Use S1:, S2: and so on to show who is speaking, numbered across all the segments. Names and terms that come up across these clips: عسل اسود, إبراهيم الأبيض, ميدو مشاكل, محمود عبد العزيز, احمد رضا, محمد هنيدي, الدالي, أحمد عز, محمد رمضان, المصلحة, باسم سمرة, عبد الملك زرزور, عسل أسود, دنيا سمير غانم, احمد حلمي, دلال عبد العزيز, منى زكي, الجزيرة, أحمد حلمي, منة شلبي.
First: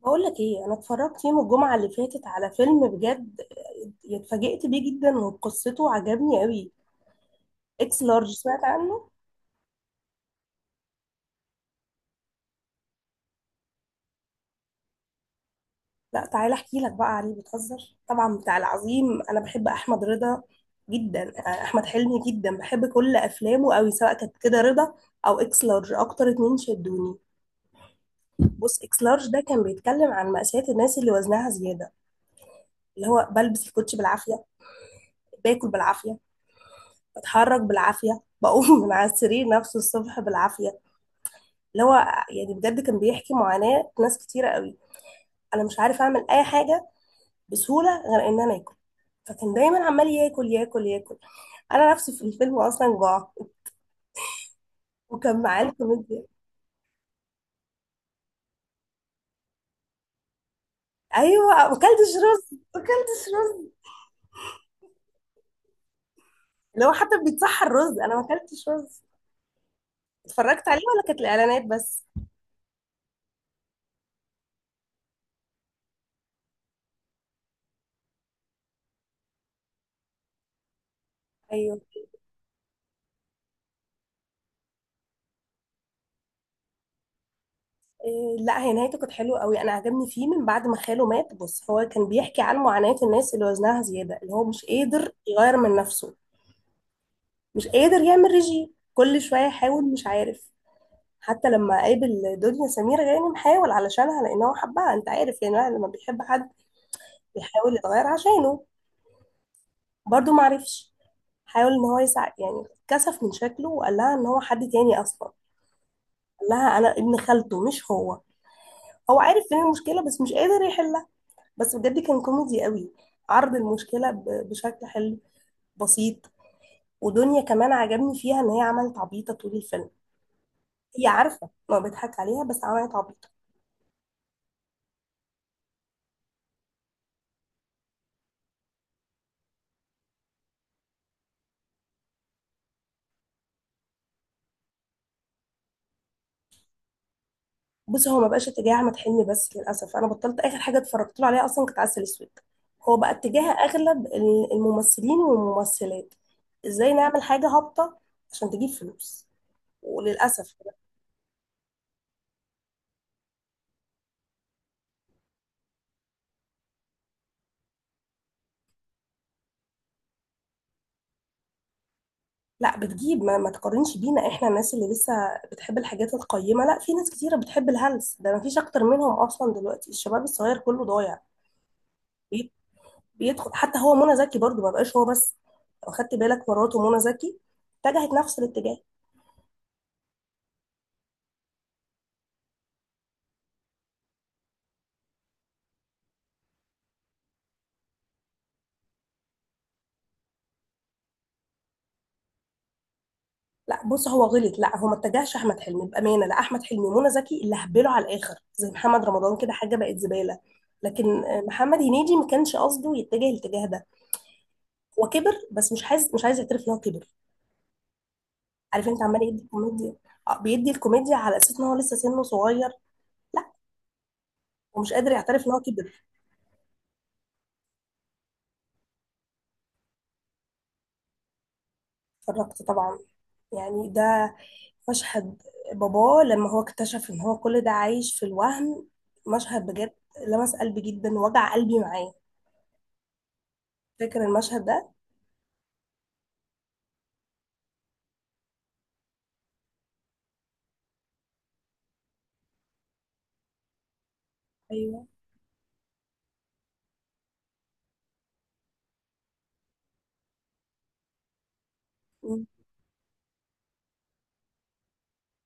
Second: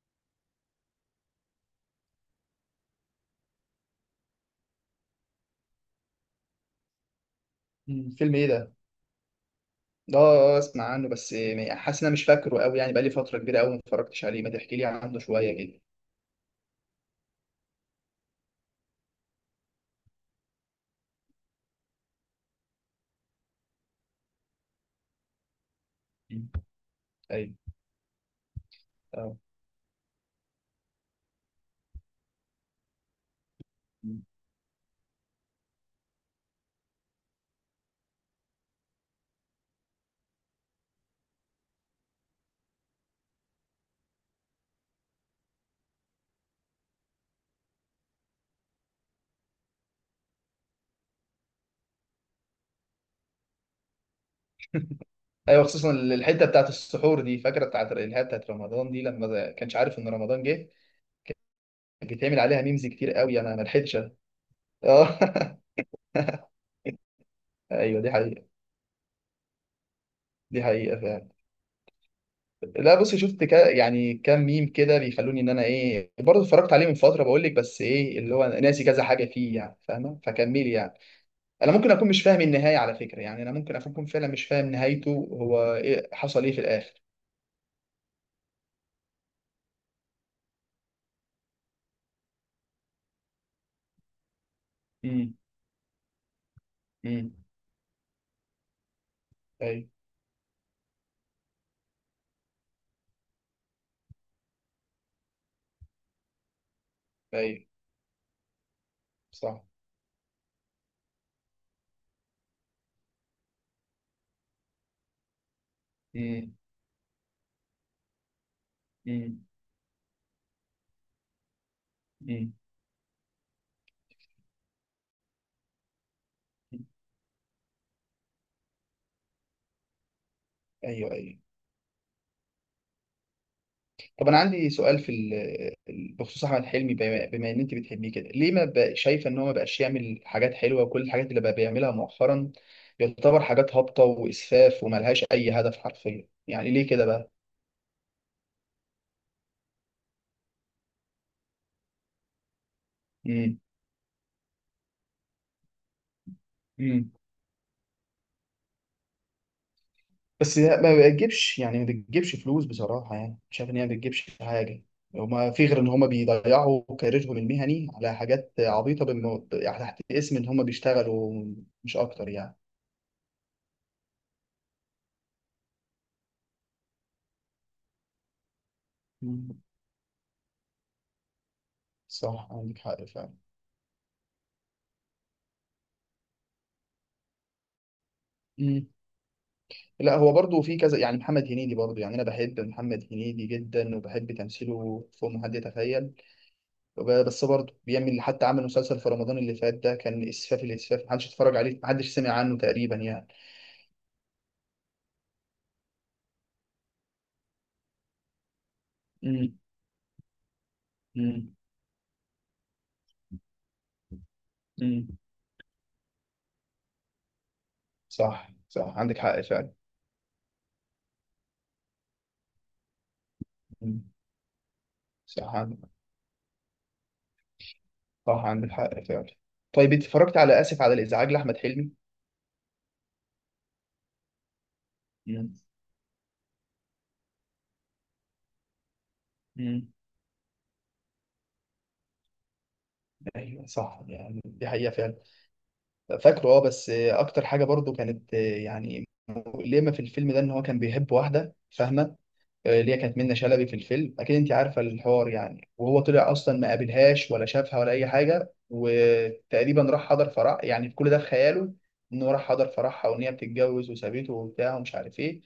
S1: بقول لك ايه، انا اتفرجت يوم الجمعه اللي فاتت على فيلم. بجد اتفاجئت بيه جدا وبقصته، عجبني قوي. اكس
S2: مم.
S1: لارج،
S2: فيلم ايه
S1: سمعت
S2: ده؟
S1: عنه؟
S2: اسمع عنه بس يعني حاسس ان انا مش فاكره قوي يعني بقالي فترة كبيرة قوي ما اتفرجتش عليه، ما تحكي لي عنه شوية كده.
S1: لا، تعالى احكي لك بقى عليه. بتهزر طبعا؟ بتاع العظيم، انا بحب احمد. رضا جدا، احمد حلمي جدا، بحب كل افلامه قوي، سواء كانت كده رضا او اكس لارج. اكتر
S2: مم.
S1: اتنين شدوني.
S2: ايوه.
S1: بص، اكس لارج
S2: اه.
S1: ده كان بيتكلم عن مأساة الناس اللي وزنها زياده، اللي هو بلبس الكوتش
S2: مم.
S1: بالعافيه، باكل بالعافيه، بتحرك بالعافيه، بقوم من على السرير نفسه الصبح بالعافيه. اللي هو يعني بجد كان بيحكي معاناة ناس كتيرة قوي. انا مش عارف اعمل اي حاجة بسهولة غير ان انا اكل. فكان دايما عمال ياكل ياكل ياكل. انا نفسي في الفيلم اصلا جوع، وكان معاه
S2: ايوه، خصوصا
S1: الكوميديا.
S2: الحتة بتاعت السحور دي، فاكرة بتاعت اللي هي بتاعت رمضان دي لما ما كانش عارف ان رمضان جه،
S1: ايوه، ما
S2: كان
S1: اكلتش
S2: بيتعمل
S1: رز،
S2: عليها
S1: ما
S2: ميمز كتير
S1: اكلتش
S2: قوي. انا ما
S1: رز.
S2: لحقتش أ- اه.
S1: اللي هو حتى بيتصحى الرز،
S2: ايوه دي
S1: انا ما
S2: حقيقة.
S1: اكلتش رز.
S2: دي
S1: اتفرجت عليه
S2: حقيقة
S1: ولا كانت
S2: فعلا.
S1: الاعلانات بس؟
S2: لا بص، شفت كا يعني كام ميم كده بيخلوني ان انا ايه برضه اتفرجت عليه من فترة، بقول لك بس ايه اللي هو ناسي كذا حاجة فيه، يعني فاهمة، فكملي يعني. انا
S1: ايوه.
S2: ممكن اكون مش فاهم النهايه على فكره، يعني انا ممكن اكون فعلا مش فاهم نهايته هو ايه، حصل ايه في الاخر.
S1: إيه، لا، هي نهايته كانت حلوه قوي. انا عجبني فيه من بعد ما خاله مات. بص، هو كان بيحكي عن معاناه الناس اللي وزنها زياده، اللي هو مش قادر
S2: امم.
S1: يغير من نفسه.
S2: امم.
S1: مش قادر يعمل ريجيم، كل شوية يحاول،
S2: ايوه.
S1: مش عارف. حتى لما قابل دنيا سمير غانم، حاول علشانها لأن هو حبها. أنت عارف، يعني الواحد لما بيحب حد
S2: ايوه.
S1: بيحاول يتغير عشانه.
S2: صح.
S1: برضه معرفش. حاول إن هو يساعد، يعني كسف من شكله وقال لها إن هو حد تاني أصلا. قال
S2: امم.
S1: لها أنا ابن خالته، مش هو. هو عارف
S2: امم.
S1: فين المشكلة بس مش قادر يحلها. بس بجد كان
S2: امم.
S1: كوميدي قوي. عرض المشكلة بشكل حلو، بسيط. ودنيا كمان عجبني فيها إن هي عملت عبيطة طول الفيلم. هي
S2: ايوه. ايوه.
S1: عارفة ما بيضحك عليها بس عملت عبيطة.
S2: طب انا عندي سؤال في بخصوص احمد حلمي، بما ان انت بتحبيه كده، ليه ما بقى شايفه ان هو ما بقاش يعمل حاجات حلوه، وكل الحاجات اللي بقى بيعملها مؤخرا يعتبر حاجات هابطه واسفاف وملهاش اي هدف حرفيا، يعني ليه كده بقى؟
S1: بصي، هو ما بقاش اتجاه احمد حلمي، بس للاسف انا بطلت. اخر حاجه اتفرجت له عليها اصلا كانت عسل اسود. هو بقى اتجاه اغلب الممثلين والممثلات. ازاي
S2: امم.
S1: نعمل حاجه هابطه عشان تجيب فلوس؟ وللاسف.
S2: بس لا، ما بتجيبش يعني، ما بتجيبش فلوس بصراحة، يعني شايف إن هي ما بتجيبش حاجة، وما في غير إن هما بيضيعوا كاريرهم المهني على حاجات عبيطة بالم... يعني تحت اسم إن هما بيشتغلوا، مش أكتر يعني.
S1: لا، بتجيب. ما تقارنش بينا، احنا الناس اللي لسه بتحب الحاجات القيمه. لا، في ناس كتيره بتحب الهلس ده، ما فيش اكتر منهم اصلا
S2: مم.
S1: دلوقتي. الشباب الصغير كله ضايع.
S2: صح،
S1: بي-
S2: عندك حق فعلا.
S1: بيدخل حتى هو. منى زكي برضو، ما بقاش هو بس. لو خدت بالك، مراته منى زكي اتجهت نفس الاتجاه.
S2: مم. لا هو برضه في كذا، يعني محمد هنيدي برضه، يعني أنا بحب محمد هنيدي جدا وبحب تمثيله فوق ما حد يتخيل، بس برضه بيعمل، حتى عمل مسلسل في رمضان اللي فات ده كان إسفاف الإسفاف، محدش اتفرج عليه، محدش سمع عنه تقريبا يعني.
S1: لا بص، هو غلط. لا، هو ما اتجهش احمد حلمي بامانه. لا، احمد حلمي ومنى زكي اللي هبلوا على الاخر، زي محمد رمضان كده،
S2: مم.
S1: حاجه بقت زباله. لكن
S2: مم.
S1: محمد هنيدي ما كانش قصده يتجه الاتجاه ده.
S2: مم.
S1: هو كبر بس مش عايز، مش عايز يعترف ان هو كبر.
S2: صح
S1: عارف
S2: صح،
S1: انت،
S2: عندك
S1: عمال
S2: حق
S1: يدي
S2: فعلا.
S1: الكوميديا. بيدي الكوميديا على اساس ان هو لسه سنه صغير. لا،
S2: مم.
S1: ومش قادر يعترف ان
S2: صح
S1: هو
S2: عندك.
S1: كبر.
S2: صح عندك حق فعلا. طيب انت اتفرجت على اسف على الازعاج لاحمد حلمي؟
S1: اتفرجت طبعا. يعني ده مشهد
S2: مم.
S1: باباه لما هو اكتشف ان هو كل ده عايش في الوهم. مشهد
S2: مم.
S1: بجد لمس قلبي جدا، وجع قلبي معاه.
S2: ايوه صح،
S1: فاكر
S2: يعني
S1: المشهد
S2: دي حقيقه
S1: ده؟
S2: فعلا. فاكره اه، بس اكتر حاجه برضو كانت يعني مؤلمه في الفيلم ده، ان هو كان بيحب واحده فاهمه، اللي هي كانت منة شلبي في الفيلم، اكيد انت عارفه
S1: ايوه.
S2: الحوار يعني، وهو طلع اصلا ما قابلهاش ولا شافها ولا اي حاجه، وتقريبا راح حضر فرح يعني كل ده في خياله، انه راح
S1: مم.
S2: حضر فرحها وان هي بتتجوز وسابته وبتاع ومش عارف ايه،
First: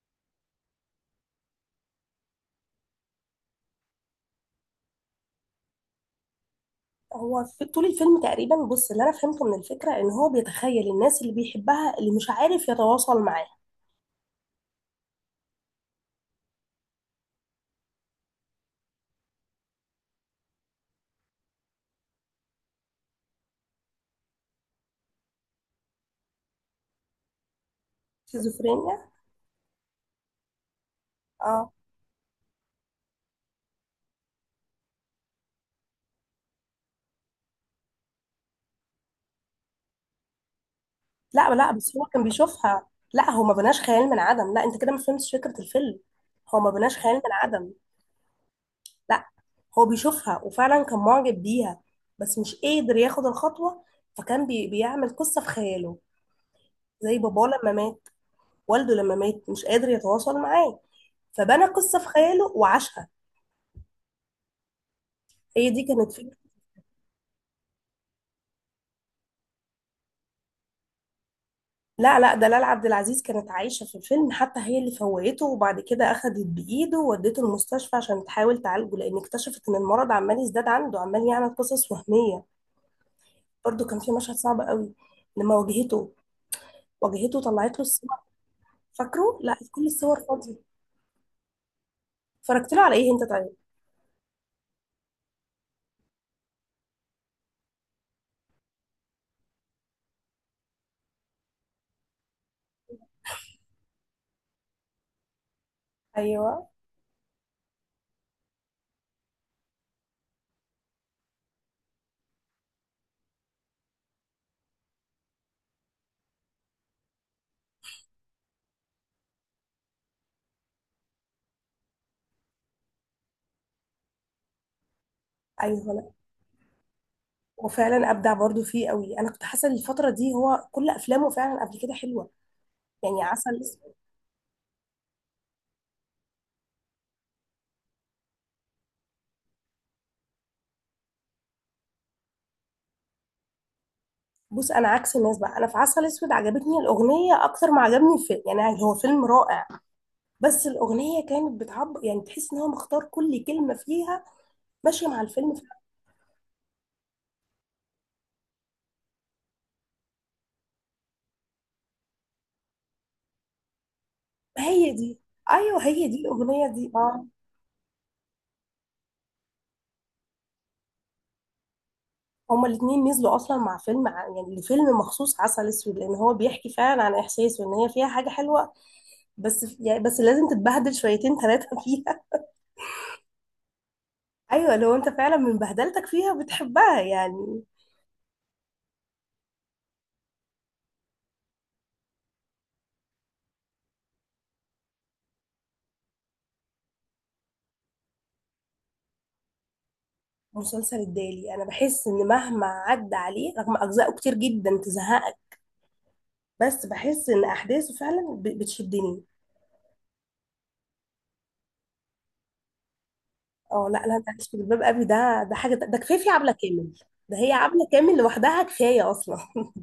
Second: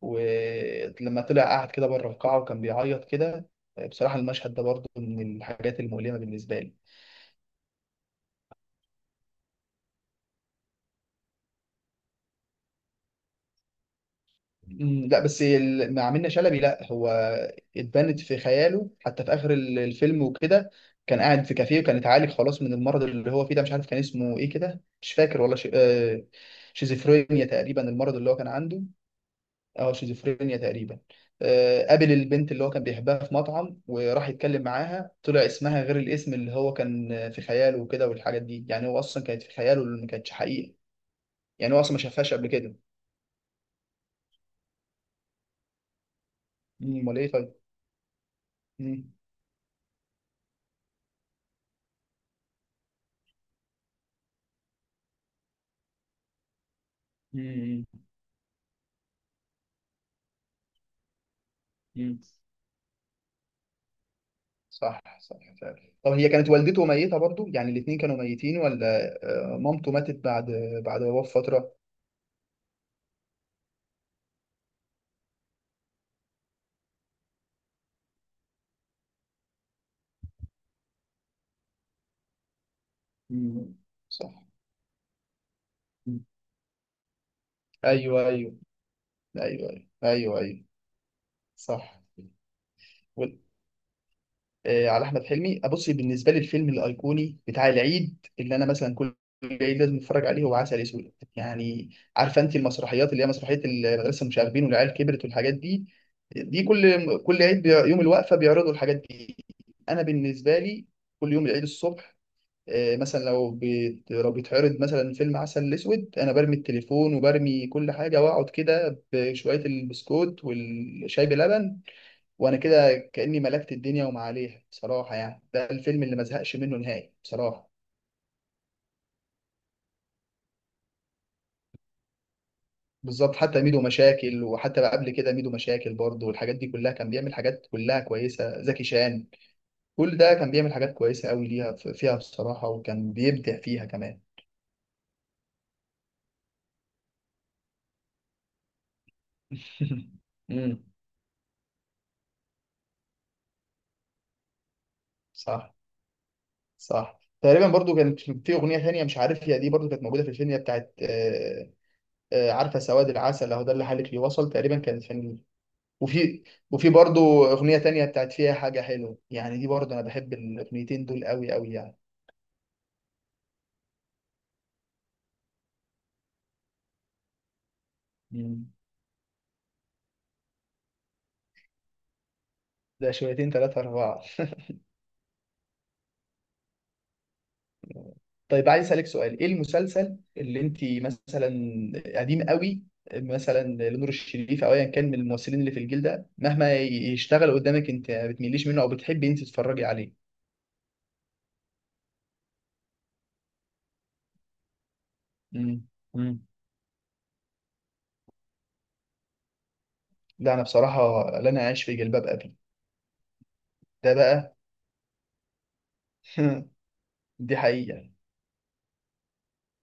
S2: ولما طلع قعد كده بره القاعه وكان بيعيط كده. بصراحه المشهد ده برضه من الحاجات المؤلمه بالنسبه لي.
S1: هو في طول الفيلم تقريبا. بص، اللي انا فهمته من الفكره ان هو بيتخيل الناس اللي بيحبها، اللي مش عارف يتواصل معاها.
S2: مم، لا بس مع منة شلبي لا هو اتبنت في خياله، حتى في اخر الفيلم وكده، كان قاعد في كافيه وكان اتعالج خلاص من المرض اللي هو فيه ده، مش عارف كان اسمه ايه كده، مش فاكر والله، ش... آه، شيزوفرينيا تقريبا المرض اللي هو كان عنده.
S1: شيزوفرينيا.
S2: اه، شيزوفرينيا تقريبا.
S1: اه.
S2: قابل البنت اللي هو كان بيحبها في مطعم، وراح يتكلم معاها، طلع اسمها غير الاسم اللي هو كان في خياله وكده، والحاجات دي يعني هو اصلا كانت في خياله اللي ما كانتش حقيقة،
S1: لا لا،
S2: يعني هو اصلا
S1: بس
S2: ما
S1: هو كان
S2: شافهاش قبل كده.
S1: بيشوفها. لا، هو ما بناش خيال من عدم. لا، انت كده ما فهمتش فكره الفيلم. هو ما
S2: مم،
S1: بناش خيال
S2: امال
S1: من
S2: ايه طيب.
S1: عدم.
S2: مم.
S1: لا، هو بيشوفها وفعلا كان معجب بيها، بس مش قادر ياخد الخطوه. فكان بيعمل قصه في خياله. زي باباه لما
S2: مم.
S1: مات، والده لما مات مش قادر يتواصل معاه، فبنى قصه في
S2: مم.
S1: خياله وعاشها.
S2: صح صح
S1: هي دي
S2: فعلا.
S1: كانت
S2: طب هي
S1: فكره.
S2: كانت والدته ميتة برضو يعني، الاتنين كانوا ميتين ولا؟ مامته ماتت بعد، بعد وفاة فترة.
S1: لا لا، دلال عبد العزيز كانت عايشة في الفيلم. حتى هي اللي فوقته، وبعد كده أخدت بإيده وودته المستشفى عشان تحاول تعالجه، لأن اكتشفت إن المرض عمال يزداد عنده، عمال يعمل قصص وهمية.
S2: مم.
S1: برضو كان في مشهد
S2: صح.
S1: صعب قوي لما واجهته.
S2: مم.
S1: واجهته، طلعت له الصور.
S2: ايوه ايوه
S1: فاكره؟ لا،
S2: ايوه. ايوه
S1: كل الصور
S2: ايوه،
S1: فاضية.
S2: أيوة. صح.
S1: اتفرجت له على إيه أنت طيب؟
S2: على احمد حلمي بصي، بالنسبه لي الفيلم الايقوني بتاع العيد، اللي انا مثلا كل العيد لازم اتفرج عليه، هو عسل اسود يعني. عارفه انت المسرحيات اللي هي مسرحيه المدرسه، المشاغبين، والعيال كبرت، والحاجات دي، دي
S1: أيوه،
S2: كل كل عيد يوم الوقفه بيعرضوا الحاجات دي. انا بالنسبه لي كل يوم العيد الصبح، مثلا لو لو بيتعرض مثلا فيلم عسل اسود، انا برمي التليفون وبرمي كل حاجه واقعد كده بشويه البسكوت والشاي بلبن، وانا كده كاني ملكت الدنيا وما عليها بصراحه يعني، ده
S1: أيوه.
S2: الفيلم
S1: لا،
S2: اللي ما زهقش منه نهائي بصراحه.
S1: وفعلا أبدع برضو فيه قوي. أنا كنت حاسة إن الفترة دي هو كل أفلامه فعلا قبل كده حلوة. يعني
S2: بالظبط،
S1: عسل.
S2: حتى ميدو مشاكل، وحتى بقى قبل كده ميدو مشاكل برضه والحاجات دي كلها، كان بيعمل حاجات كلها كويسه، زكي شان، كل ده كان بيعمل حاجات كويسه قوي ليها فيها بصراحه، وكان بيبدع فيها كمان.
S1: بص، انا عكس الناس بقى. انا في عسل اسود عجبتني الاغنيه اكتر ما عجبني الفيلم، يعني هو فيلم رائع. بس
S2: امم.
S1: الاغنيه كانت بتعبر، يعني تحس ان هو مختار كل كلمه فيها، ماشيه مع الفيلم.
S2: صح. صح، تقريبا برضو كانت في اغنيه ثانيه، مش عارف هي دي برضو كانت موجوده في الفيلم، هي بتاعت عارفه سواد العسل اهو ده اللي حالك لي وصل، تقريبا
S1: هي
S2: كانت
S1: دي.
S2: في،
S1: ايوه، هي دي
S2: وفي
S1: الاغنيه
S2: وفي
S1: دي. اه،
S2: برضو اغنيه تانية بتاعت فيها حاجه حلوه يعني، دي برضو انا بحب الاغنيتين دول قوي قوي يعني.
S1: هما الاتنين نزلوا اصلا مع فيلم يعني لفيلم مخصوص، عسل اسود، لان هو بيحكي فعلا عن احساس، وان هي فيها حاجه
S2: مم.
S1: حلوه. بس يعني، بس لازم تتبهدل شويتين ثلاثه فيها.
S2: ده شويتين ثلاثة أربعة.
S1: ايوه، لو انت فعلا من بهدلتك فيها بتحبها يعني.
S2: طيب عايز أسألك سؤال، إيه المسلسل اللي أنت مثلا قديم قوي، مثلا لنور الشريف أو أيا كان من الممثلين اللي في الجيل ده، مهما يشتغل قدامك أنت ما بتميليش منه أو بتحبي أنت تتفرجي عليه؟
S1: مسلسل الدالي، انا بحس ان مهما عدى عليه، رغم اجزائه كتير جدا تزهقك،
S2: مم. مم.
S1: بس بحس ان احداثه فعلا بتشدني.
S2: لا أنا بصراحة، لا أنا عايش في جلباب أبي.
S1: اه، لا
S2: ده
S1: لا، انت عايش
S2: بقى.
S1: في جلباب ابي؟ ده حاجه، ده كفايه في عبله كامل. ده هي
S2: دي
S1: عبله
S2: حقيقة.
S1: كامل لوحدها كفايه اصلا.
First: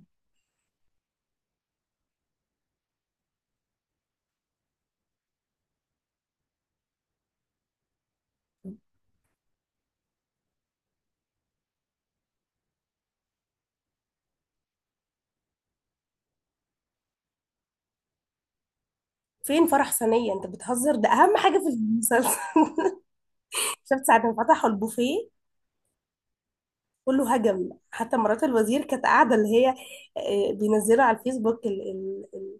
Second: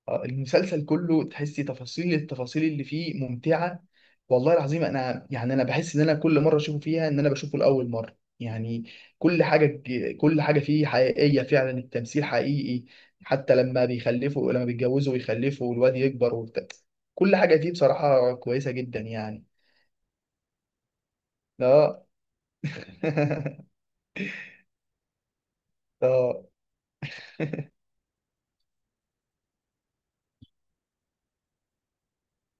S2: المسلسل كله تحسي تفاصيل التفاصيل اللي فيه ممتعة، والله العظيم انا يعني انا بحس ان انا كل مرة اشوفه فيها ان انا بشوفه لاول مرة يعني، كل حاجة كل حاجة فيه حقيقية فعلا، التمثيل حقيقي، حتى لما بيخلفوا، لما بيتجوزوا ويخلفوا، والواد يكبر وبتاع، كل حاجة فيه بصراحة كويسة جدا يعني.
S1: فين فرح ثانيه؟ انت بتهزر، ده اهم حاجه في
S2: اه.
S1: المسلسل. شفت ساعه ما فتحوا البوفيه،
S2: اه.
S1: كله هجم؟ حتى مرات الوزير كانت قاعده، اللي هي بينزلها على الفيسبوك،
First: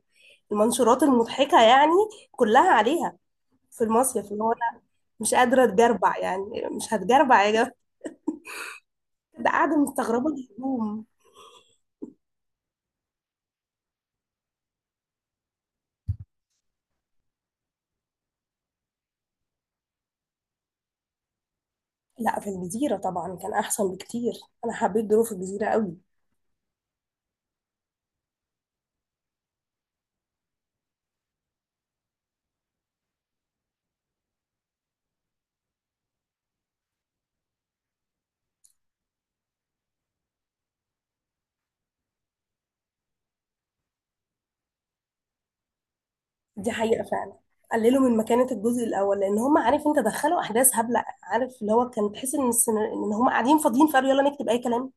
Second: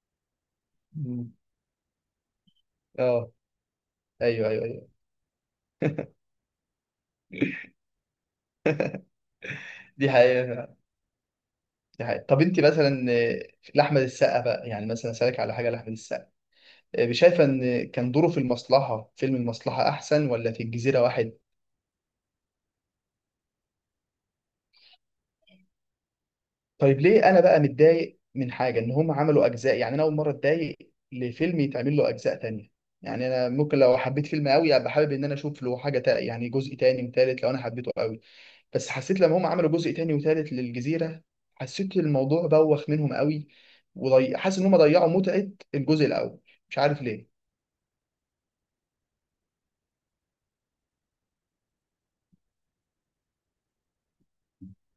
S1: المنشورات
S2: مم.
S1: المضحكه يعني، كلها عليها.
S2: اه.
S1: في المصيف اللي
S2: ايوه
S1: هو
S2: ايوه ايوه.
S1: مش قادرة اتجربع، يعني مش هتجربع يا جماعة؟ ده قاعدة
S2: دي
S1: مستغربة
S2: حقيقة.
S1: الهدوم.
S2: دي حقيقة. طب انت مثلا لأحمد السقا بقى يعني، مثلا سألك على حاجة لأحمد السقا، شايفة إن كان دوره في المصلحة، فيلم المصلحة أحسن، ولا في الجزيرة واحد؟
S1: لا، في الجزيرة طبعا كان أحسن بكتير. أنا حبيت ظروف الجزيرة قوي.
S2: طيب ليه أنا بقى متضايق من حاجة إن هم عملوا أجزاء، يعني أنا أول مرة أتضايق لفيلم يتعمل له أجزاء تانية، يعني أنا ممكن لو حبيت فيلم قوي أبقى حابب إن أنا أشوف له حاجة يعني جزء تاني وتالت لو أنا حبيته قوي، بس حسيت لما هم عملوا جزء تاني وتالت للجزيرة، حسيت الموضوع بوخ منهم قوي، حاسس إن هم ضيعوا متعة الجزء الأول،
S1: دي
S2: مش عارف
S1: حقيقة فعلا.
S2: ليه.
S1: قللوا من مكانة الجزء الأول، لأن هم، عارف أنت، دخلوا أحداث هبلة. عارف، اللي هو كان تحس إن إن هم قاعدين فاضيين، فقالوا يلا نكتب أي كلام.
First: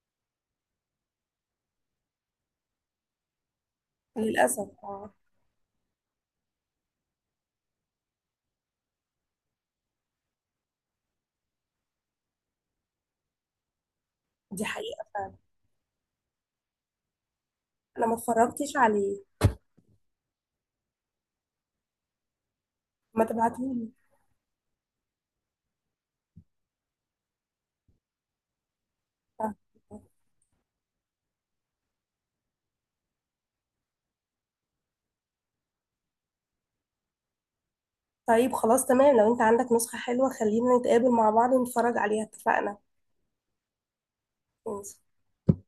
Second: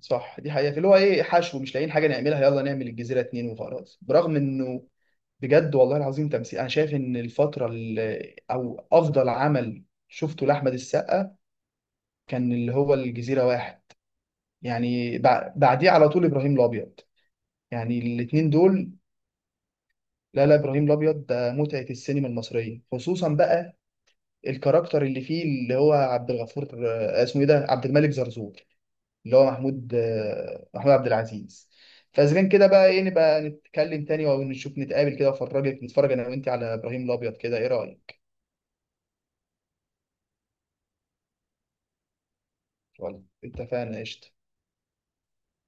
S2: صح، دي حقيقة، اللي هو ايه حشو، مش لاقيين حاجة نعملها، يلا نعمل الجزيرة اتنين وخلاص، برغم
S1: للأسف،
S2: انه
S1: اه.
S2: بجد والله العظيم تمثيل، انا شايف ان الفترة اللي، او افضل عمل شفته لأحمد السقا كان اللي هو الجزيرة واحد،
S1: دي حقيقة
S2: يعني
S1: فعلا.
S2: بعديه على طول ابراهيم الابيض، يعني
S1: أنا ما
S2: الاتنين
S1: اتفرجتش
S2: دول.
S1: عليه،
S2: لا لا، ابراهيم الابيض ده متعة السينما المصرية
S1: ما
S2: خصوصا بقى،
S1: تبعتهولي.
S2: الكاركتر اللي فيه اللي هو عبد الغفور، اسمه ايه ده، عبد الملك زرزور، اللي هو
S1: آه.
S2: محمود، محمود عبد العزيز. فاذا كان كده بقى ايه، نبقى نتكلم تاني او نشوف نتقابل كده وافرجك، نتفرج انا وانت على ابراهيم الابيض كده، ايه رايك؟
S1: طيب، خلاص تمام، لو أنت عندك نسخة حلوة خلينا نتقابل مع بعض ونتفرج عليها. اتفقنا.
S2: ولا اتفقنا، قشطه.
S1: ماشي.